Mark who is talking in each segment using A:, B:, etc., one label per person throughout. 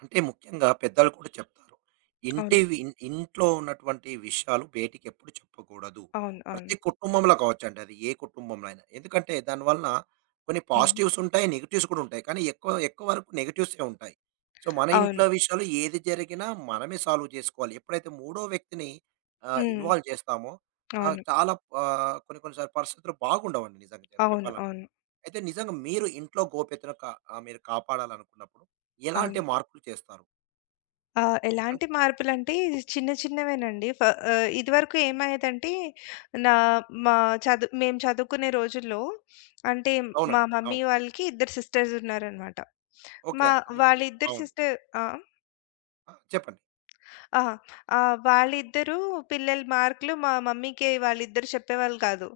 A: అంటే ముఖ్యంగా పెద్దలు కూడా చెప్తారు. ఇంటి
B: అవును.
A: వి ఇన్ ఇంట్లో ఉన్నటువంటి విషయాలు బయటికి ఎప్పుడు చెప్పకూడదు.
B: అవును.
A: ప్రతి
B: అవును.
A: కుటుంబంలో కావచ్చండి. అది ఏ కుటుంబంలో అయినా. ఎందుకంటే దానివల్ల కొన్ని
B: హ్మ్.
A: పాజిటివ్స్ ఉంటాయి. నెగెటివ్స్ కూడా ఉంటాయి. కానీ ఎక్కువ ఎక్కువ వరకు నెగెటివ్సే ఉంటాయి. సో, మన ఇంట్లో
B: అవును.
A: విషయాలు ఏది జరిగినా మనమే సాల్వ్ చేసుకోవాలి. ఎప్పుడైతే మూడో వ్యక్తిని
B: హ్మ్.
A: ఇన్వాల్వ్ చేస్తామో
B: అవును.
A: చాలా కొన్ని కొన్ని సార్లు పరిస్థితులు బాగుండవండి నిజంగా
B: అవును.
A: చెప్పాలంటే.
B: అవును.
A: అయితే నిజంగా మీరు ఇంట్లో గోప్యతను మీరు కాపాడాలనుకున్నప్పుడు ఎలాంటి
B: అవును.
A: మార్పులు చేస్తారు? అన్
B: ఎలాంటి మార్పులంటే చిన్న చిన్నవేనండి. ఇదివరకు ఏమయ్యేదంటే నా మా మేము చదువుకునే రోజుల్లో అంటే మా
A: అవునండి.
B: మమ్మీ
A: అవును.
B: వాళ్ళకి ఇద్దరు సిస్టర్స్ ఉన్నారనమాట.
A: ఓకే.
B: మా
A: ము
B: వాళ్ళిద్దరు
A: అవును.
B: ఆ!
A: ఆ! చెప్పండి.
B: ఆ! వాళ్ళిద్దరూ పిల్లల మార్కులు మా మమ్మీకి వాళ్ళిద్దరు చెప్పేవాళ్ళు కాదు.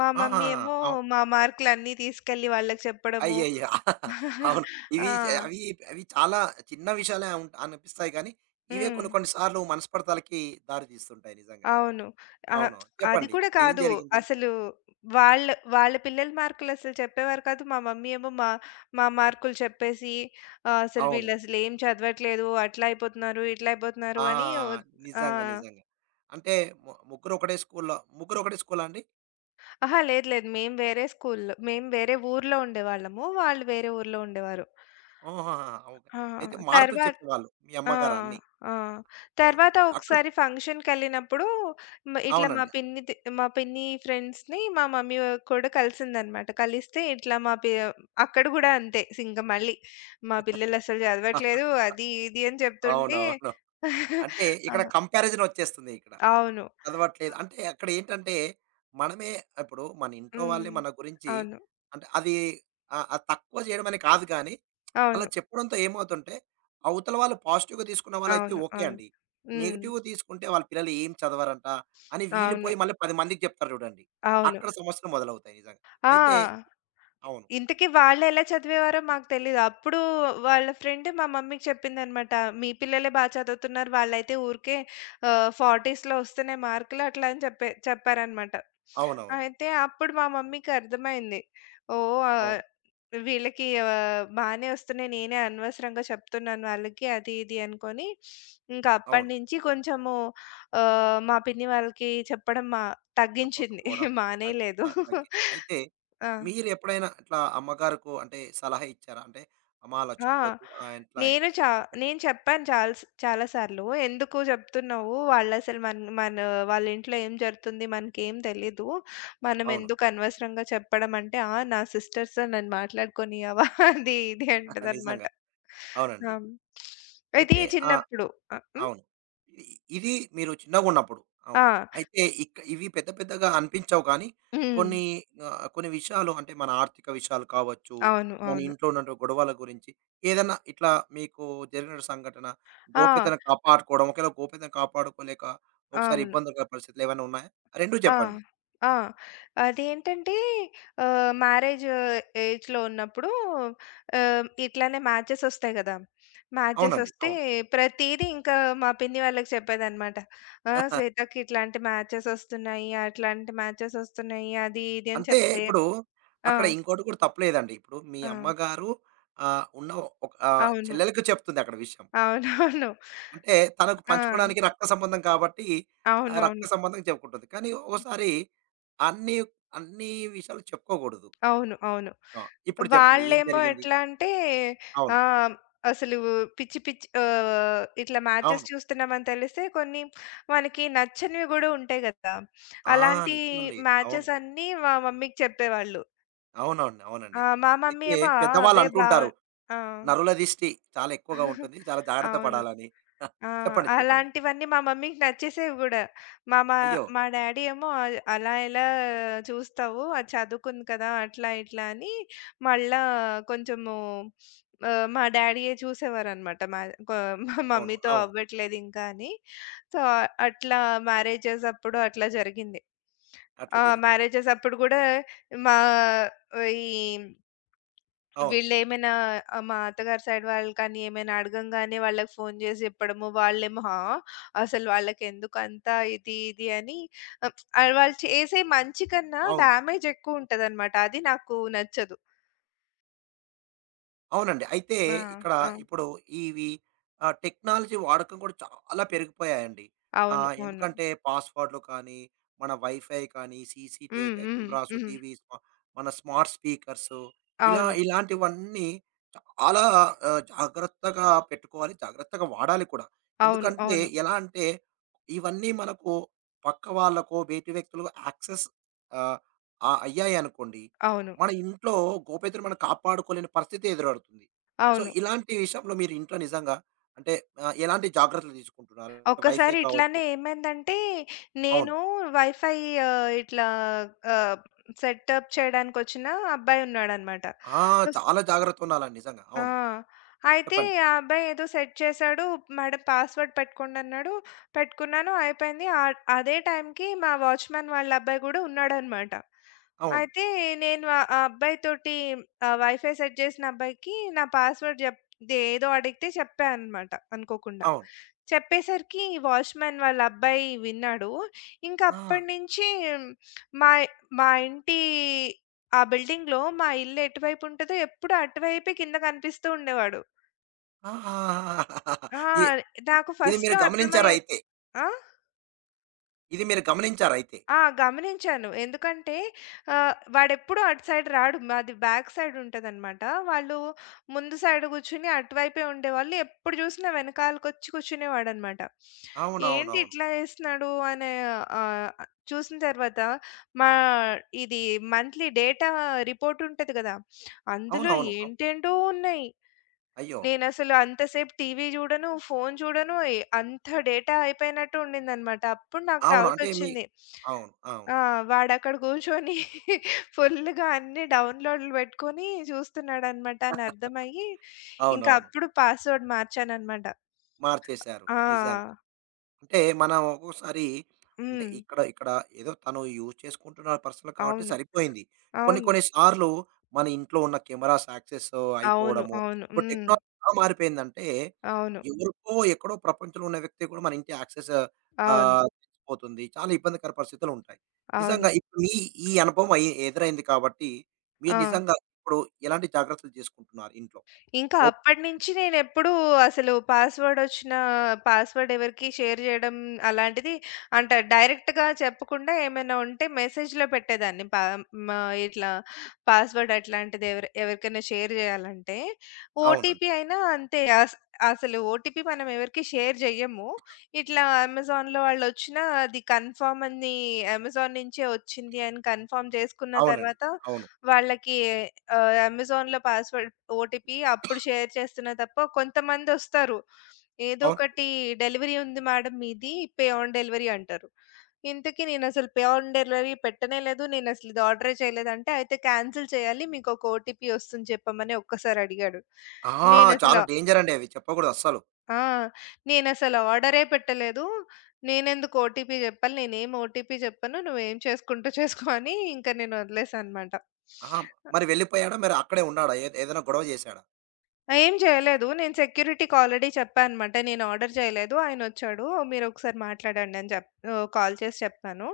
B: మా
A: ఆహా!
B: మమ్మీ ఏమో
A: అవును.
B: మా మార్కులన్నీ తీసుకెళ్ళి వాళ్ళకి చెప్పడము,
A: అయ్యయ్యో! అవును.
B: ఆ!
A: అవి అవి చాలా చిన్న విషయాలే అనిపిస్తాయి గానీ, ఇవే
B: హ్మ్.
A: కొన్ని కొన్ని సార్లు మనస్పర్థలకి దారి తీస్తుంటాయి నిజంగా.
B: అవును. అహా!
A: అవును.
B: అది
A: చెప్పండి.
B: కూడా
A: ఇప్పుడు ఏం
B: కాదు.
A: జరిగింది?
B: అసలు వాళ్ళ వాళ్ళ పిల్లల మార్కులసలు చెప్పేవారు కాదు. మా మమ్మీ ఏమో మా మా మార్కులు చెప్పేసి అసలు
A: అవును.
B: వీళ్ళసలు ఏం చదవట్లేదు. అట్లా అయిపోతున్నారు, ఇట్లా అయిపోతున్నారు
A: ఆ!
B: అని ఆ!
A: నిజంగా. నిజంగా. అంటే ముగ్గురు ఒకటే స్కూల్‌లో ముగ్గురు ఒకటే స్కూలా అండి?
B: అహా! లేదు లేదు. మేము వేరే ఊర్లో ఉండేవాళ్ళము. వాళ్ళు వేరే ఊర్లో ఉండేవారు.
A: ఆహాహా! ఓకే.
B: ఆ!
A: అయితే మార్కులు
B: తర్వా
A: చెప్పేవాళ్ళు మీ
B: ఆ!
A: అమ్మగారు అన్నీ.
B: ఆ!
A: అవును.
B: తర్వాత
A: అక్కడ
B: ఒకసారి ఫంక్షన్‌కెళ్ళినప్పుడు ఇట్లా
A: అవునండి.
B: మా పిన్ని ఫ్రెండ్స్‌ని మా మమ్మీ కూడా కలిసిందనమాట. కలిస్తే ఇట్లా మా పి అక్కడ గూడా అంతే ఇంక మళ్ళీ మా పిల్లలసలు చదవట్లేదు అది ఇది అని చెప్తుంటే
A: అవునవును. అంటే
B: ఆ!
A: ఇక్కడ కంపారిజన్ వచ్చేస్తుంది ఇక్కడ.
B: అవును.
A: చదవట్లేదు అంటే అక్కడ ఏంటంటే మనమే ఇప్పుడు మన ఇంట్లో వాళ్ళే
B: హ్మ్.
A: మన గురించి
B: అవును.
A: అంటే అది ఆహ్, ఆహ్, తక్కువ చేయడం అని కాదు గానీ, అలా
B: అవును.
A: చెప్పడంతో ఏమవుతుంటే అవతల వాళ్ళు పాజిటివ్‌గా తీసుకున్న వాళ్ళైతే
B: అవును.
A: ఓకే
B: అవును.
A: అండి.
B: హ్మ్.
A: నెగెటివ్‌గా తీసుకుంటే వాళ్ళ పిల్లలు ఏం చదవరంట అని వీళ్ళు
B: అవును.
A: పోయి మళ్ళీ 10 మందికి చెప్తారు చూడండి.
B: అవును.
A: అక్కడ సమస్యలు మొదలవుతాయి నిజంగా.
B: ఆ!
A: అయితే అవును.
B: ఇంతకీ వాళ్ళెలా చదివేవారో మాకు తెలీదు. అప్పుడు వాళ్ళ ఫ్రెండ్ మా మమ్మీకి చెప్పిందనమాట. మీ పిల్లలే బా చదువుతున్నారు. వాళ్ళైతే ఊరికే 40స్‌లో వస్తున్నాయి మార్కులు అట్లా అని చెప్పారనమాట.
A: అవునవును.
B: అయితే అప్పుడు మా మమ్మీకి అర్థమైంది. ఓహ్!
A: అవును.
B: వీళ్ళకి బానే వస్తున్నాయి. నేనే అనవసరంగా చెప్తున్నాను వాళ్ళకి అది ఇది అనుకోని, ఇంకా
A: అవును.
B: అప్పటినుంచి కొంచెము మా పిన్ని వాళ్ళకి చెప్పడం తగ్గించింది.
A: చెప్పకపోవడం.
B: మానేయలేదు.
A: తగ్గి అయితే
B: ఆ!
A: మీరెప్పుడైనా ఇట్లా అమ్మగారుకు అంటే సలహా ఇచ్చారా? అంటే అమ్మా అలా
B: ఆ!
A: చెప్పొద్దు. ఇట్లా
B: నేను
A: ఇట్లా
B: చా
A: ఎట్లా
B: నేను చెప్పాను చాలా సార్లు. "ఎందుకు చెప్తున్నావు? వాళ్ళసలు మన వాళ్ళ ఇంట్లో ఏం జరుగుతుంది మనకేం తెలీదు. మనం
A: అవును.
B: ఎందుకు అనవసరంగా చెప్పడం" అంటే, "ఆ! నా సిస్టర్స్‌తో నన్ను మాట్లాడుకోనియ్యవా?" అది ఇది అంటదనమాట.
A: నిజంగా. అవునండి.
B: ఆ! ఇది
A: అయితే ఆ!
B: చిన్నప్పుడు. ఆ! హ్మ్.
A: అవును. ఇది ఇది మీరు చిన్నగున్నప్పుడు. అవును.
B: ఆ!
A: అయితే ఇక ఇవి పెద్ద పెద్దగా అనిపించవు కానీ,
B: హ్మ్.
A: కొన్ని కొన్ని విషయాలు అంటే మన ఆర్థిక విషయాలు కావచ్చు,
B: అవును.
A: మన
B: అవును.
A: ఇంట్లో ఉన్న గొడవల గురించి ఏదన్నా ఇట్లా మీకు జరిగిన సంఘటన,
B: ఆ!
A: గోప్యతను కాపాడుకోవడం, ఒకవేళ గోప్యతను కాపాడుకోలేక ఒకసారి
B: అవును.
A: ఇబ్బందికర పరిస్థితులు ఏమైనా ఉన్నాయా? 2
B: ఆ!
A: చెప్పండి.
B: ఆ! అదేంటంటే మ్యారేజ్ ఏజ్‌లో ఉన్నప్పుడు ఇట్లానే మ్యాచెస్ ఒస్తాయి గదా! మ్యాచెస్
A: అవునండి.
B: ఒస్తే
A: అవును.
B: ప్రతీదీ ఇంకా మా పిన్ని వాళ్ళకి చెప్పేదనమాట. ఆ! శ్వేతకి ఇట్లాంటి మ్యాచెస్ ఒస్తున్నాయి, అట్లాంటి మ్యాచెస్ ఒస్తున్నాయి, అది ఇది అని
A: అంటే
B: చెప్తే
A: ఇప్పుడు
B: ఆ!
A: అక్కడ ఇంకోటి కూడా తప్పులేదండి. ఇప్పుడు మీ
B: ఆ!
A: అమ్మగారు ఉన్న ఒక
B: అవును.
A: చెల్లెలికి చెప్తుంది అక్కడ విషయం.
B: అవునవును.
A: అంటే తనకు
B: ఆ!
A: పంచుకోవడానికి రక్త సంబంధం కాబట్టి ఆ రక్త
B: అవునవును.
A: సంబంధం చెప్పుకుంటుంది. కానీ ఒక్కోసారి అన్ని అన్ని విషయాలు చెప్పుకోకూడదు.
B: అవును. అవును.
A: ఆ! ఇప్పుడు చెప్పండి ఏం
B: వాళ్ళేమో
A: జరిగింది?
B: ఎట్లా అంటే
A: అవును.
B: ఆహ్, అసలు పిచ్చి పిచ్చి ఇట్లా
A: అవును.
B: మ్యాచెస్ చూస్తున్నామని తెలిస్తే కొన్ని మనకి నచ్చనివి గూడా ఉంటాయి గదా!
A: ఆ!
B: అలాంటి
A: నిజమండి. అవును.
B: మ్యాచెస్ అన్నీ మా మమ్మీకి చెప్పేవాళ్ళు.
A: అవునండి.
B: ఆ!
A: అవునండి.
B: మా మమ్మీ
A: అయితే
B: ఏమో "ఆ!
A: పెద్దవాళ్ళు
B: అవే బావు"
A: అంటుంటారు.
B: ఆ!
A: నరుల దిష్టి చాలా ఎక్కువగా ఉంటుంది. చాలా జాగ్రత్త
B: అవును.
A: పడాలని.
B: ఆ!
A: చెప్పండి. చెప్పండి.
B: అలాంటివన్నీ మా మమ్మీకి నచ్చేసేవి గూడా. మా మా
A: అయ్యో!
B: మా డ్యాడీ ఏమో "అల్ అలా ఎలా చూస్తావు? అది చదువుకుంది కదా! అట్లా ఇట్లా" అని మళ్ళా కొంచెము మా డ్యాడీయే చూసేవారనమాట. కొ మా
A: అవును.
B: మమ్మీతో
A: అవును.
B: అవ్వట్లేదింకా అని. సో, అట్లా మ్యారేజెస్ అప్పుడు అట్లా జరిగింది.
A: అట్లా
B: ఆ!
A: జరిగింది.
B: మ్యారేజెస్ అప్పుడు గూడా మా ఈ
A: అవును.
B: వీళ్ళేమైనా మా అత్తగారి సైడ్ వాళ్ళు కానీ ఏమైనా అడగంగానే వాళ్ళకి ఫోను జేసి జెప్పడము. వాళ్ళేమో ఆ! అసలు వాళ్ళకెందుకంత ఇది ఇది అని వాళ్ళు చేసే మంచి కన్నా
A: అవును.
B: డ్యామేజ్ ఎక్కువుంటదనమాట. అది నాకు నచ్చదు.
A: అవునండి. అయితే
B: ఆ!
A: ఇక్కడ
B: ఆ!
A: ఇప్పుడు ఇవి టెక్నాలజీ వాడకం కూడా చాలా పెరిగిపోయాయండి.
B: అవును. అవును.
A: ఎందుకంటే పాస్‌వర్డ్‌లు కానీ, మన వైఫై కానీ, సీసీటీ
B: హ్మ్. హ్మ్.
A: కెమెరాస్,
B: హ్మ్.
A: టీవీస్, మన స్మార్ట్ స్పీకర్సు ఇలా
B: అవును.
A: ఇలాంటివన్నీ చాలా జాగ్రత్తగా పెట్టుకోవాలి. జాగ్రత్తగా వాడాలి కూడా.
B: అవును.
A: ఎందుకంటే
B: అవును.
A: ఎలా అంటే ఇవన్నీ మనకు పక్క వాళ్ళకో, బయటి వ్యక్తులకు యాక్సెస్ ఆహ్, ఆహ్, అయ్యాయనుకోండి
B: అవును.
A: మన ఇంట్లో గోప్యతను మనం కాపాడుకోలేని పరిస్థితి ఎదురవుతుంది. సో,
B: అవును.
A: ఇలాంటి విషయంలో మీరు ఇంట్లో నిజంగా అంటే ఎలాంటి జాగ్రత్తలు తీసుకుంటున్నారు? వైఫై
B: ఒక్కసారి
A: కావచ్చు
B: ఇట్లానే ఏమైందంటే
A: అవును.
B: నేను వైఫై ఇట్లా ఆహ్, సెటప్ చేయడానికొచ్చిన అబ్బాయున్నాడనమాట.
A: ఆ! చాలా జాగ్రత్తగా ఉండాలండి నిజంగా.
B: ఆ!
A: అవును.
B: అయితే
A: చెప్పండి.
B: ఆ అబ్బాయి ఏదో సెట్ చేశాడు. మేడం పాస్‌వర్డ్ పెట్టుకోండి అన్నాడు. పెట్టుకున్నాను అయిపోయింది. అదే టైంకి మా వాచ్‌మ్యాన్ వాళ్ళ అబ్బాయి గూడా ఉన్నాడనమాట.
A: అవును.
B: అయితే నేను ఆ అబ్బాయితోటి వైఫై సెట్ చేసిన అబ్బాయికి నా పాస్‌వర్డ్ జెప్ ఏదో అడిగితే చెప్పా అనమాట అనుకోకుండా.
A: అవును.
B: చెప్పేసరికి వాచ్‌మ్యాన్ వాళ్ళ అబ్బాయి విన్నాడు. ఇంక
A: ఆ!
B: అప్పటినుంచి మా మా ఇంటి ఆ బిల్డింగ్‌లో మా ఇల్లు ఎటువైపు ఉంటదో ఎప్పుడు అటువైపే కింద కనిపిస్తూ ఉండేవాడు.
A: ఆహా!
B: ఆ!
A: ఇ
B: నాకు
A: ఇది మీరు
B: ఫస్ట్‌లో అర్థమయ్యేది
A: గమనించారయితే.
B: ఆ!
A: ఇది మీరు గమనించారయితే.
B: ఆ! గమనించాను. ఎందుకంటే వాడెప్పుడూ అటు సైడ్ రాడు. మాది బ్యాక్ సైడ్ ఉంటదనమాట. వాళ్ళు ముందు సైడ్ కూర్చొని అటువైపే ఉండేవాళ్ళు. ఎప్పుడు చూసినా వెనకాలకొచ్చి కూర్చునేవాడనమాట. ఏంటి
A: అవునవునవును.
B: ఇట్లా చేస్తున్నాడు అనే ఆహ్, చూసిన తర్వాత మా ఇది మంత్లీ డేటా రిపోర్ట్ ఉంటది కదా! అందులో
A: అవునవును.
B: ఏంటేంటో ఉన్నాయి.
A: అయ్యో!
B: నేనసలు అంతసేపు టీవీ జూడను, ఫోను జూడను. ఎ అంత డేటా అయిపోయినట్టు ఉండిందనమాట. అప్పుడు నాకు
A: అవును. అంటే మీ
B: డౌటొచ్చింది.
A: అవును. అవును.
B: ఆ! వాడక్కడ గూర్చొని ఫుల్లుగా అన్ని డౌన్‌లోడ్‌లు బెట్టుకొని జూస్తున్నాడనమాట అనర్థమయ్యి, ఇంకా
A: అవునవును.
B: అప్పుడు పాస్‌వర్డ్ మార్చాననమాట.
A: మార్చేశారు.
B: ఆ!
A: నిజంగా. అంటే మనం ఒక్కోసారి అంటే
B: హ్మ్.
A: ఇక్కడ ఇక్కడ ఏదో తను యూజ్ చేసుకుంటున్న పర్సనల్ కాబట్టి
B: అవును.
A: సరిపోయింది. కొన్ని
B: అవును.
A: కొన్ని సార్లు మన ఇంట్లో ఉన్న కెమెరాస్ యాక్సెస్
B: అవును.
A: అయిపోవడము,
B: అవును.
A: ఇప్పుడు
B: హ్మ్.
A: టెక్నాలజీ ఎలా మారిపోయిందంటే
B: అవును.
A: ఎవరికో ఎక్కడో ప్రపంచంలో ఉన్న వ్యక్తి కూడా మన ఇంటి యాక్సెస్
B: అవును.
A: ఆహ్, పోతుంది. చాలా ఇబ్బందికర పరిస్థితులు ఉంటాయి.
B: అవును. అవును.
A: నిజంగా ఇప్పుడు మీ ఈ అనుభవం అయి ఎదురైంది కాబట్టి మీరు
B: ఆ!
A: నిజంగా ఇప్పుడు ఎలాంటి జాగ్రత్తలు తీసుకుంటున్నారు ఇంట్లో?
B: ఇంకా
A: గోప్
B: అప్పటినుంచి నేనెప్పుడూ అసలు పాస్‌వర్డొచ్చిన పాస్‌వర్డ్ ఎవరికీ షేర్ జేయడం అలాంటిది అంటే డైరెక్ట్‌గా చెప్పకుండా ఏమైనా ఉంటే మెసేజ్‌లో పెట్టేదాన్ని. మా ఇట్లా పాస్‌వర్డ్ అట్లాంటిది ఎవరికైనా షేర్ జేయాలంటే.
A: అవునండి.
B: ఓటీపీ అయినా అంతే. అసలు ఓటీపీ మనం ఎవరికీ షేర్ జెయ్యము. ఇట్లా అమెజాన్‌లో వాళ్ళొచ్చినా అది కన్ఫర్మ్ అని అమెజాన్ నుంచే ఒచ్చింది అని కన్ఫర్మ్ జేసుకున్న
A: అవునండి.
B: తర్వాత
A: అవును.
B: వాళ్ళకి అమెజాన్‌లో పాస్‌వర్డ్ ఓటీపీ అప్పుడు షేర్ చేస్తున్నా తప్ప, కొంతమందొస్తారు. ఏదో
A: అవును.
B: ఒకటి డెలివరీ ఉంది మేడం మీది, పే ఆన్ డెలివరీ అంటారు. ఇంతకీ నేనసలు పే ఆన్ డెలివరీ పెట్టనే లేదు. నేనసలు ఇది ఆర్డరే చేయలేదంటే, అయితే క్యాన్సిల్ చేయాలి. మీకొక ఓటీపీ వస్తుంది చెప్పమని ఒక్కసారి అడిగాడు.
A: ఆ!
B: నేనసలు
A: చాలా డేంజర్ అండి అవి చెప్పకూడదు అస్సలు.
B: ఆ! నేనసలు ఆర్డరే పెట్టలేదు. నేనెందుకు ఓటీపీ చెప్పాలి? నేనేం ఓటీపీ చెప్పను. నువ్వేం చేసుకుంటూ చేసుకో అని ఇంక నేను వదిలేసా అనమాట.
A: ఆహా! మరి వెళ్ళిపోయాడా? మరి అక్కడే ఉన్నాడా? ఏదైనా గొడవ చేశాడా?
B: ఆ! ఏం చేయలేదు. నేను సెక్యూరిటీకి ఆల్రెడీ చెప్పా అనమాట. నేను ఆర్డర్ చేయలేదు. ఆయనొచ్చాడు. మీరొకసారి మాట్లాడండి అని చెప్ కాల్ చేసి చెప్పాను.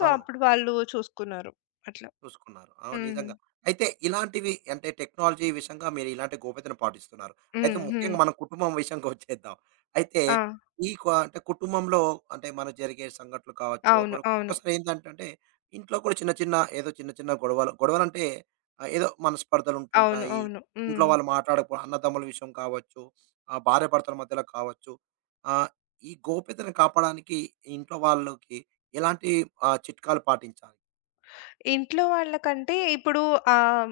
B: సో,
A: అవును.
B: అప్పుడు వాళ్ళు చూసుకున్నారు. అట్లా.
A: చూసుకున్నారు. అవును.
B: హ్మ్.
A: నిజంగా. అయితే ఇలాంటివి అంటే టెక్నాలజీ విషయంగా మీరు ఇలాంటి గోప్యతను పాటిస్తున్నారు. అయితే
B: హ్మ్. హ్మ్.
A: ముఖ్యంగా మన కుటుంబం విషయంకొచ్చేద్దాం. అయితే
B: ఆ!
A: ఈ అంటే కుటుంబంలో అంటే మన జరిగే సంఘటనలు కావచ్చు,
B: అవును.
A: అప్పుడు
B: అవును.
A: ఒక్కోసారి ఏందంటంటే ఇంట్లో కూడా చిన్న చిన్న ఏదో చిన్న చిన్న గొడవలు గొడవలంటే ఏదో
B: అవును.
A: మనస్పర్ధలుంటుంటాయి.
B: అవును.
A: ఇంట్లో
B: హ్మ్.
A: వాళ్ళు అన్నదమ్ముల విషయం కావచ్చు, భార్యాభర్తల మధ్యలో కావచ్చు. ఆహ్, ఈ గోప్యతను కాపాడడానికి ఇంట్లో వాళ్ళకి ఎలాంటి చిట్కాలు పాటించాలి?
B: ఇంట్లో వాళ్ళకంటే ఇప్పుడు ఆహ్,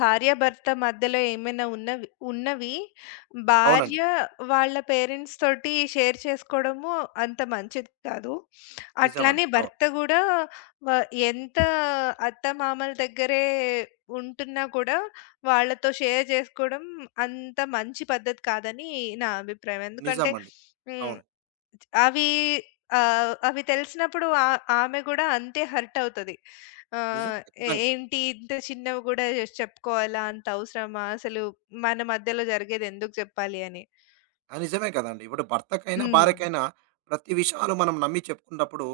B: భార్యాభర్త మధ్యలో ఏమైనా ఉన్నవి ఉన్నవి
A: అవునండి.
B: భార్య వాళ్ళ పేరెంట్స్ తోటి షేర్ చేసుకోవడము అంత మంచిది కాదు.
A: నిజమండి.
B: అట్లానే
A: అవును.
B: భర్త గూడా వ ఎంత అత్తమామల దగ్గరే ఉంటున్నా కూడా వాళ్ళతో షేర్ చేసుకోవడం అంత మంచి పద్ధతి కాదని నా అభిప్రాయం. ఎందుకంటే
A: నిజమండి.
B: హ్మ్.
A: అవును.
B: అవి అవి తెలిసినప్పుడు ఆ ఆమె గూడా అంతే హర్ట్ అవుతది.
A: నిజం
B: ఆహ్, "ఏ
A: ఖచ్చితంగా.
B: ఏంటి ఇంత చిన్నవి గూడా చెప్పుకోవాలా? అంత అవసరమా? అసలు మన మధ్యలో జరిగేది ఎందుకు జెప్పాలి" అని.
A: ఆ! నిజమే కదండీ. ఇప్పుడు భర్తకైనా,
B: హ్మ్.
A: భార్యకైనా ప్రతి విషయాలు మనం నమ్మి చెప్పుకున్నప్పుడు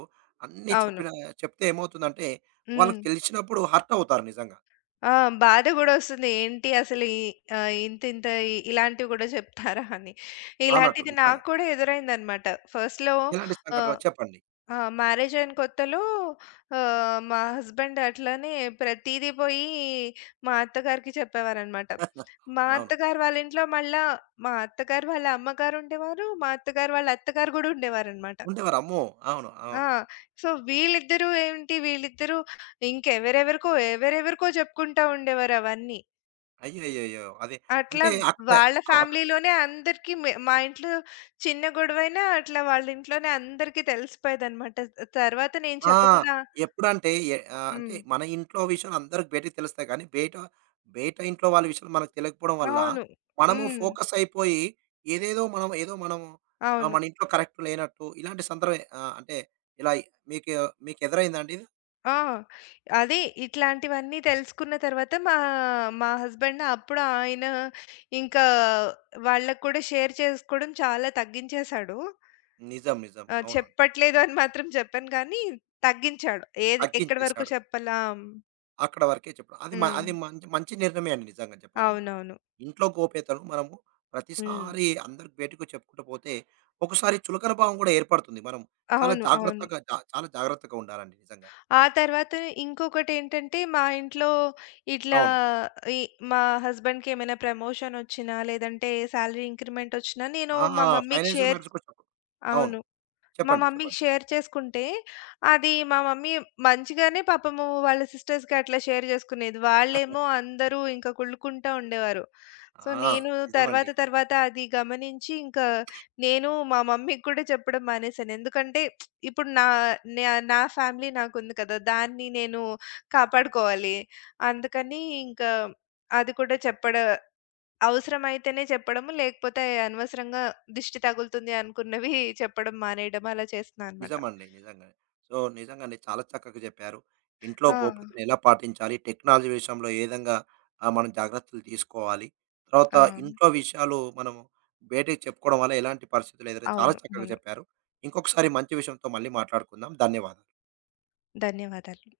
A: అన్నీ
B: అవును.
A: చెప్తే ఏమవుతుందంటే,
B: హ్మ్.
A: వాళ్ళకి తెలిసినప్పుడు హర్ట్ అవుతారు నిజంగా.
B: ఆ! బాధ గూడా ఒస్తుంది. ఏంటి అసలు ఇంత ఇంత ఇలాంటివి గూడా జెప్తారా అని.
A: అవునట్టు
B: ఇలాంటిది
A: నిజంగా.
B: నాకు కూడా ఎదురైందనమాట. ఫస్ట్‌లో
A: ఎలాంటి సంఘటన
B: ఆహ్
A: చెప్పండి?
B: ఆ! మ్యారేజ్ అయిన కొత్తలో మా హస్బెండ్ అట్లనే ప్రతీదీ పోయి మా అత్తగారికి చెప్పేవారనమాట. మా
A: అవునవును.
B: అత్తగారు వాళ్ళ ఇంట్లో మళ్ళా మా అత్తగారు వాళ్ళ అమ్మగారు ఉండేవారు. మా అత్తగారు వాళ్ళ అత్తగారు గూడా ఉండేవారనమాట.
A: ఉండేవారు. అమ్మో! అవును.
B: ఆ!
A: అవును.
B: సో, వీళ్ళిద్దరూ ఎవరెవరికో చెప్పుకుంటా ఉండేవారు అవన్నీ.
A: అయ్యయ్యయ్యో! అది
B: అట్లా
A: అంటే అక్కడ
B: వాళ్ళ
A: అక్కడ
B: ఫ్యామిలీలోనే అందరికీ మా ఇంట్లో చిన్న గొడవైనా అట్లా వాళ్ళ ఇంట్లోనే అందరికీ తెలిసిపోయేదనమాట. తర్వాత నేను
A: ఆ!
B: చెప్పకుండా
A: ఎప్పుడంటే అంటే
B: హ్మ్.
A: మన ఇంట్లో విషయాలు అందరికి బయటికి తెలుస్తాయి కానీ, బయట బయట ఇంట్లో వాళ్ళ విషయాలు మనకు తెలియకపోవడం వల్ల,
B: అవును.
A: మనము
B: హ్మ్.
A: ఫోకస్ అయిపోయి ఏదేదో మనం ఏదో మనము
B: అవును.
A: మన ఇంట్లో కరెక్ట్ లేనట్టు ఇలాంటి సందర్భం అంటే ఇలా మీకు మీకు ఎదురైందా అండి ఇది?
B: ఆ! అదే ఇట్లాంటివన్నీ తెలుసుకున్న తర్వాత మా మా హస్బెండ్ అప్పుడు ఆయన ఇంకా వాళ్ళకి కూడా షేర్ చేసుకోవడం చాలా తగ్గించేశాడు.
A: నిజం. నిజం.
B: ఆ!
A: అవునండి.
B: చెప్పట్లేదు అని మాత్రం చెప్పను కానీ తగ్గించాడు. ఏది ఎక్కడి వరకు
A: తగ్గించేశాడు.
B: చెప్పలా
A: అక్కడ వరకే చెప్పడం. అది మ
B: హ్మ్.
A: అది మంచి మంచి నిర్ణయమే అండి నిజంగా చెప్పాలంటే.
B: అవునవును.
A: ఇంట్లో గోప్యతను మనము
B: హ్మ్.
A: ప్రతిసారి అందరికి బయటకు చెప్పుకుంటూ పోతే, ఒకసారి చులకన భావం కూడా ఏర్పడుతుంది. మనం చాలా
B: అవును. అవును.
A: జాగ్రత్తగా జా చాలా జాగ్రత్తగా ఉండాలండి నిజంగా.
B: ఆ
A: సో
B: తర్వాత ఇంకొకటేంటంటే, మా ఇంట్లో ఇట్లా
A: అవును.
B: ఈ మా హస్బెండ్‌కి ఏమైనా ప్రమోషన్ ఒచ్చినా, లేదంటే సాలరీ ఇంక్రిమెంట్ ఒచ్చినా, నేను
A: ఆ!
B: మా మమ్మీకి
A: ఫైనాన్షియల్
B: షేర్
A: మ్యాటర్స్ కూడా చెప్పకు. అవును.
B: అవును. మా
A: చెప్పండి.
B: మమ్మీకి
A: చెప్పండి.
B: షేర్ చేసుకుంటే, అది మా మమ్మీ మంచిగానే పాపము వాళ్ళ సిస్టర్స్‌కి అట్లా షేర్ చేసుకునేది. వాళ్ళేమో అందరూ ఇంకా కుళ్ళుకుంటా ఉండేవారు. సో,
A: ఆ!
B: నేను
A: నిజమండి.
B: తర్వాత తర్వాత అది గమనించి ఇంకా నేను మా మమ్మీకి కూడా చెప్పడం మానేశాను. ఎందుకంటే ఇప్పుడు నే నా ఫ్యామిలీ నాకుంది కదా! దాన్ని నేను కాపాడుకోవాలి. అందుకని ఇంకా అది కూడా చెప్పడ అవసరమైతేనే చెప్పడము, లేకపోతే అనవసరంగా దిష్టి తగులుతుంది అనుకున్నవి చెప్పడం మానేయడం అలా చేస్తున్నా అనమాట.
A: నిజమండి. నిజంగానే. సో, నిజంగానే చాలా చక్కగా చెప్పారు. ఇంట్లో
B: ఆ!
A: గోప్యతను ఎలా పాటించాలి? టెక్నాలజీ విషయంలో ఏ విధంగా మనం జాగ్రత్తలు తీసుకోవాలి? తర్వాత
B: ఆ!
A: ఇంట్లో విషయాలు మనము బయటకి చెప్పుకోవడం వల్ల ఎలాంటి పరిస్థితులు ఎదురై చాలా
B: అవును.
A: చక్కగా
B: అవును.
A: చెప్పారు. ఇంకొకసారి మంచి విషయంతో మళ్ళీ మాట్లాడుకుందాం. ధన్యవాదాలు.
B: ధన్యవాదాలు.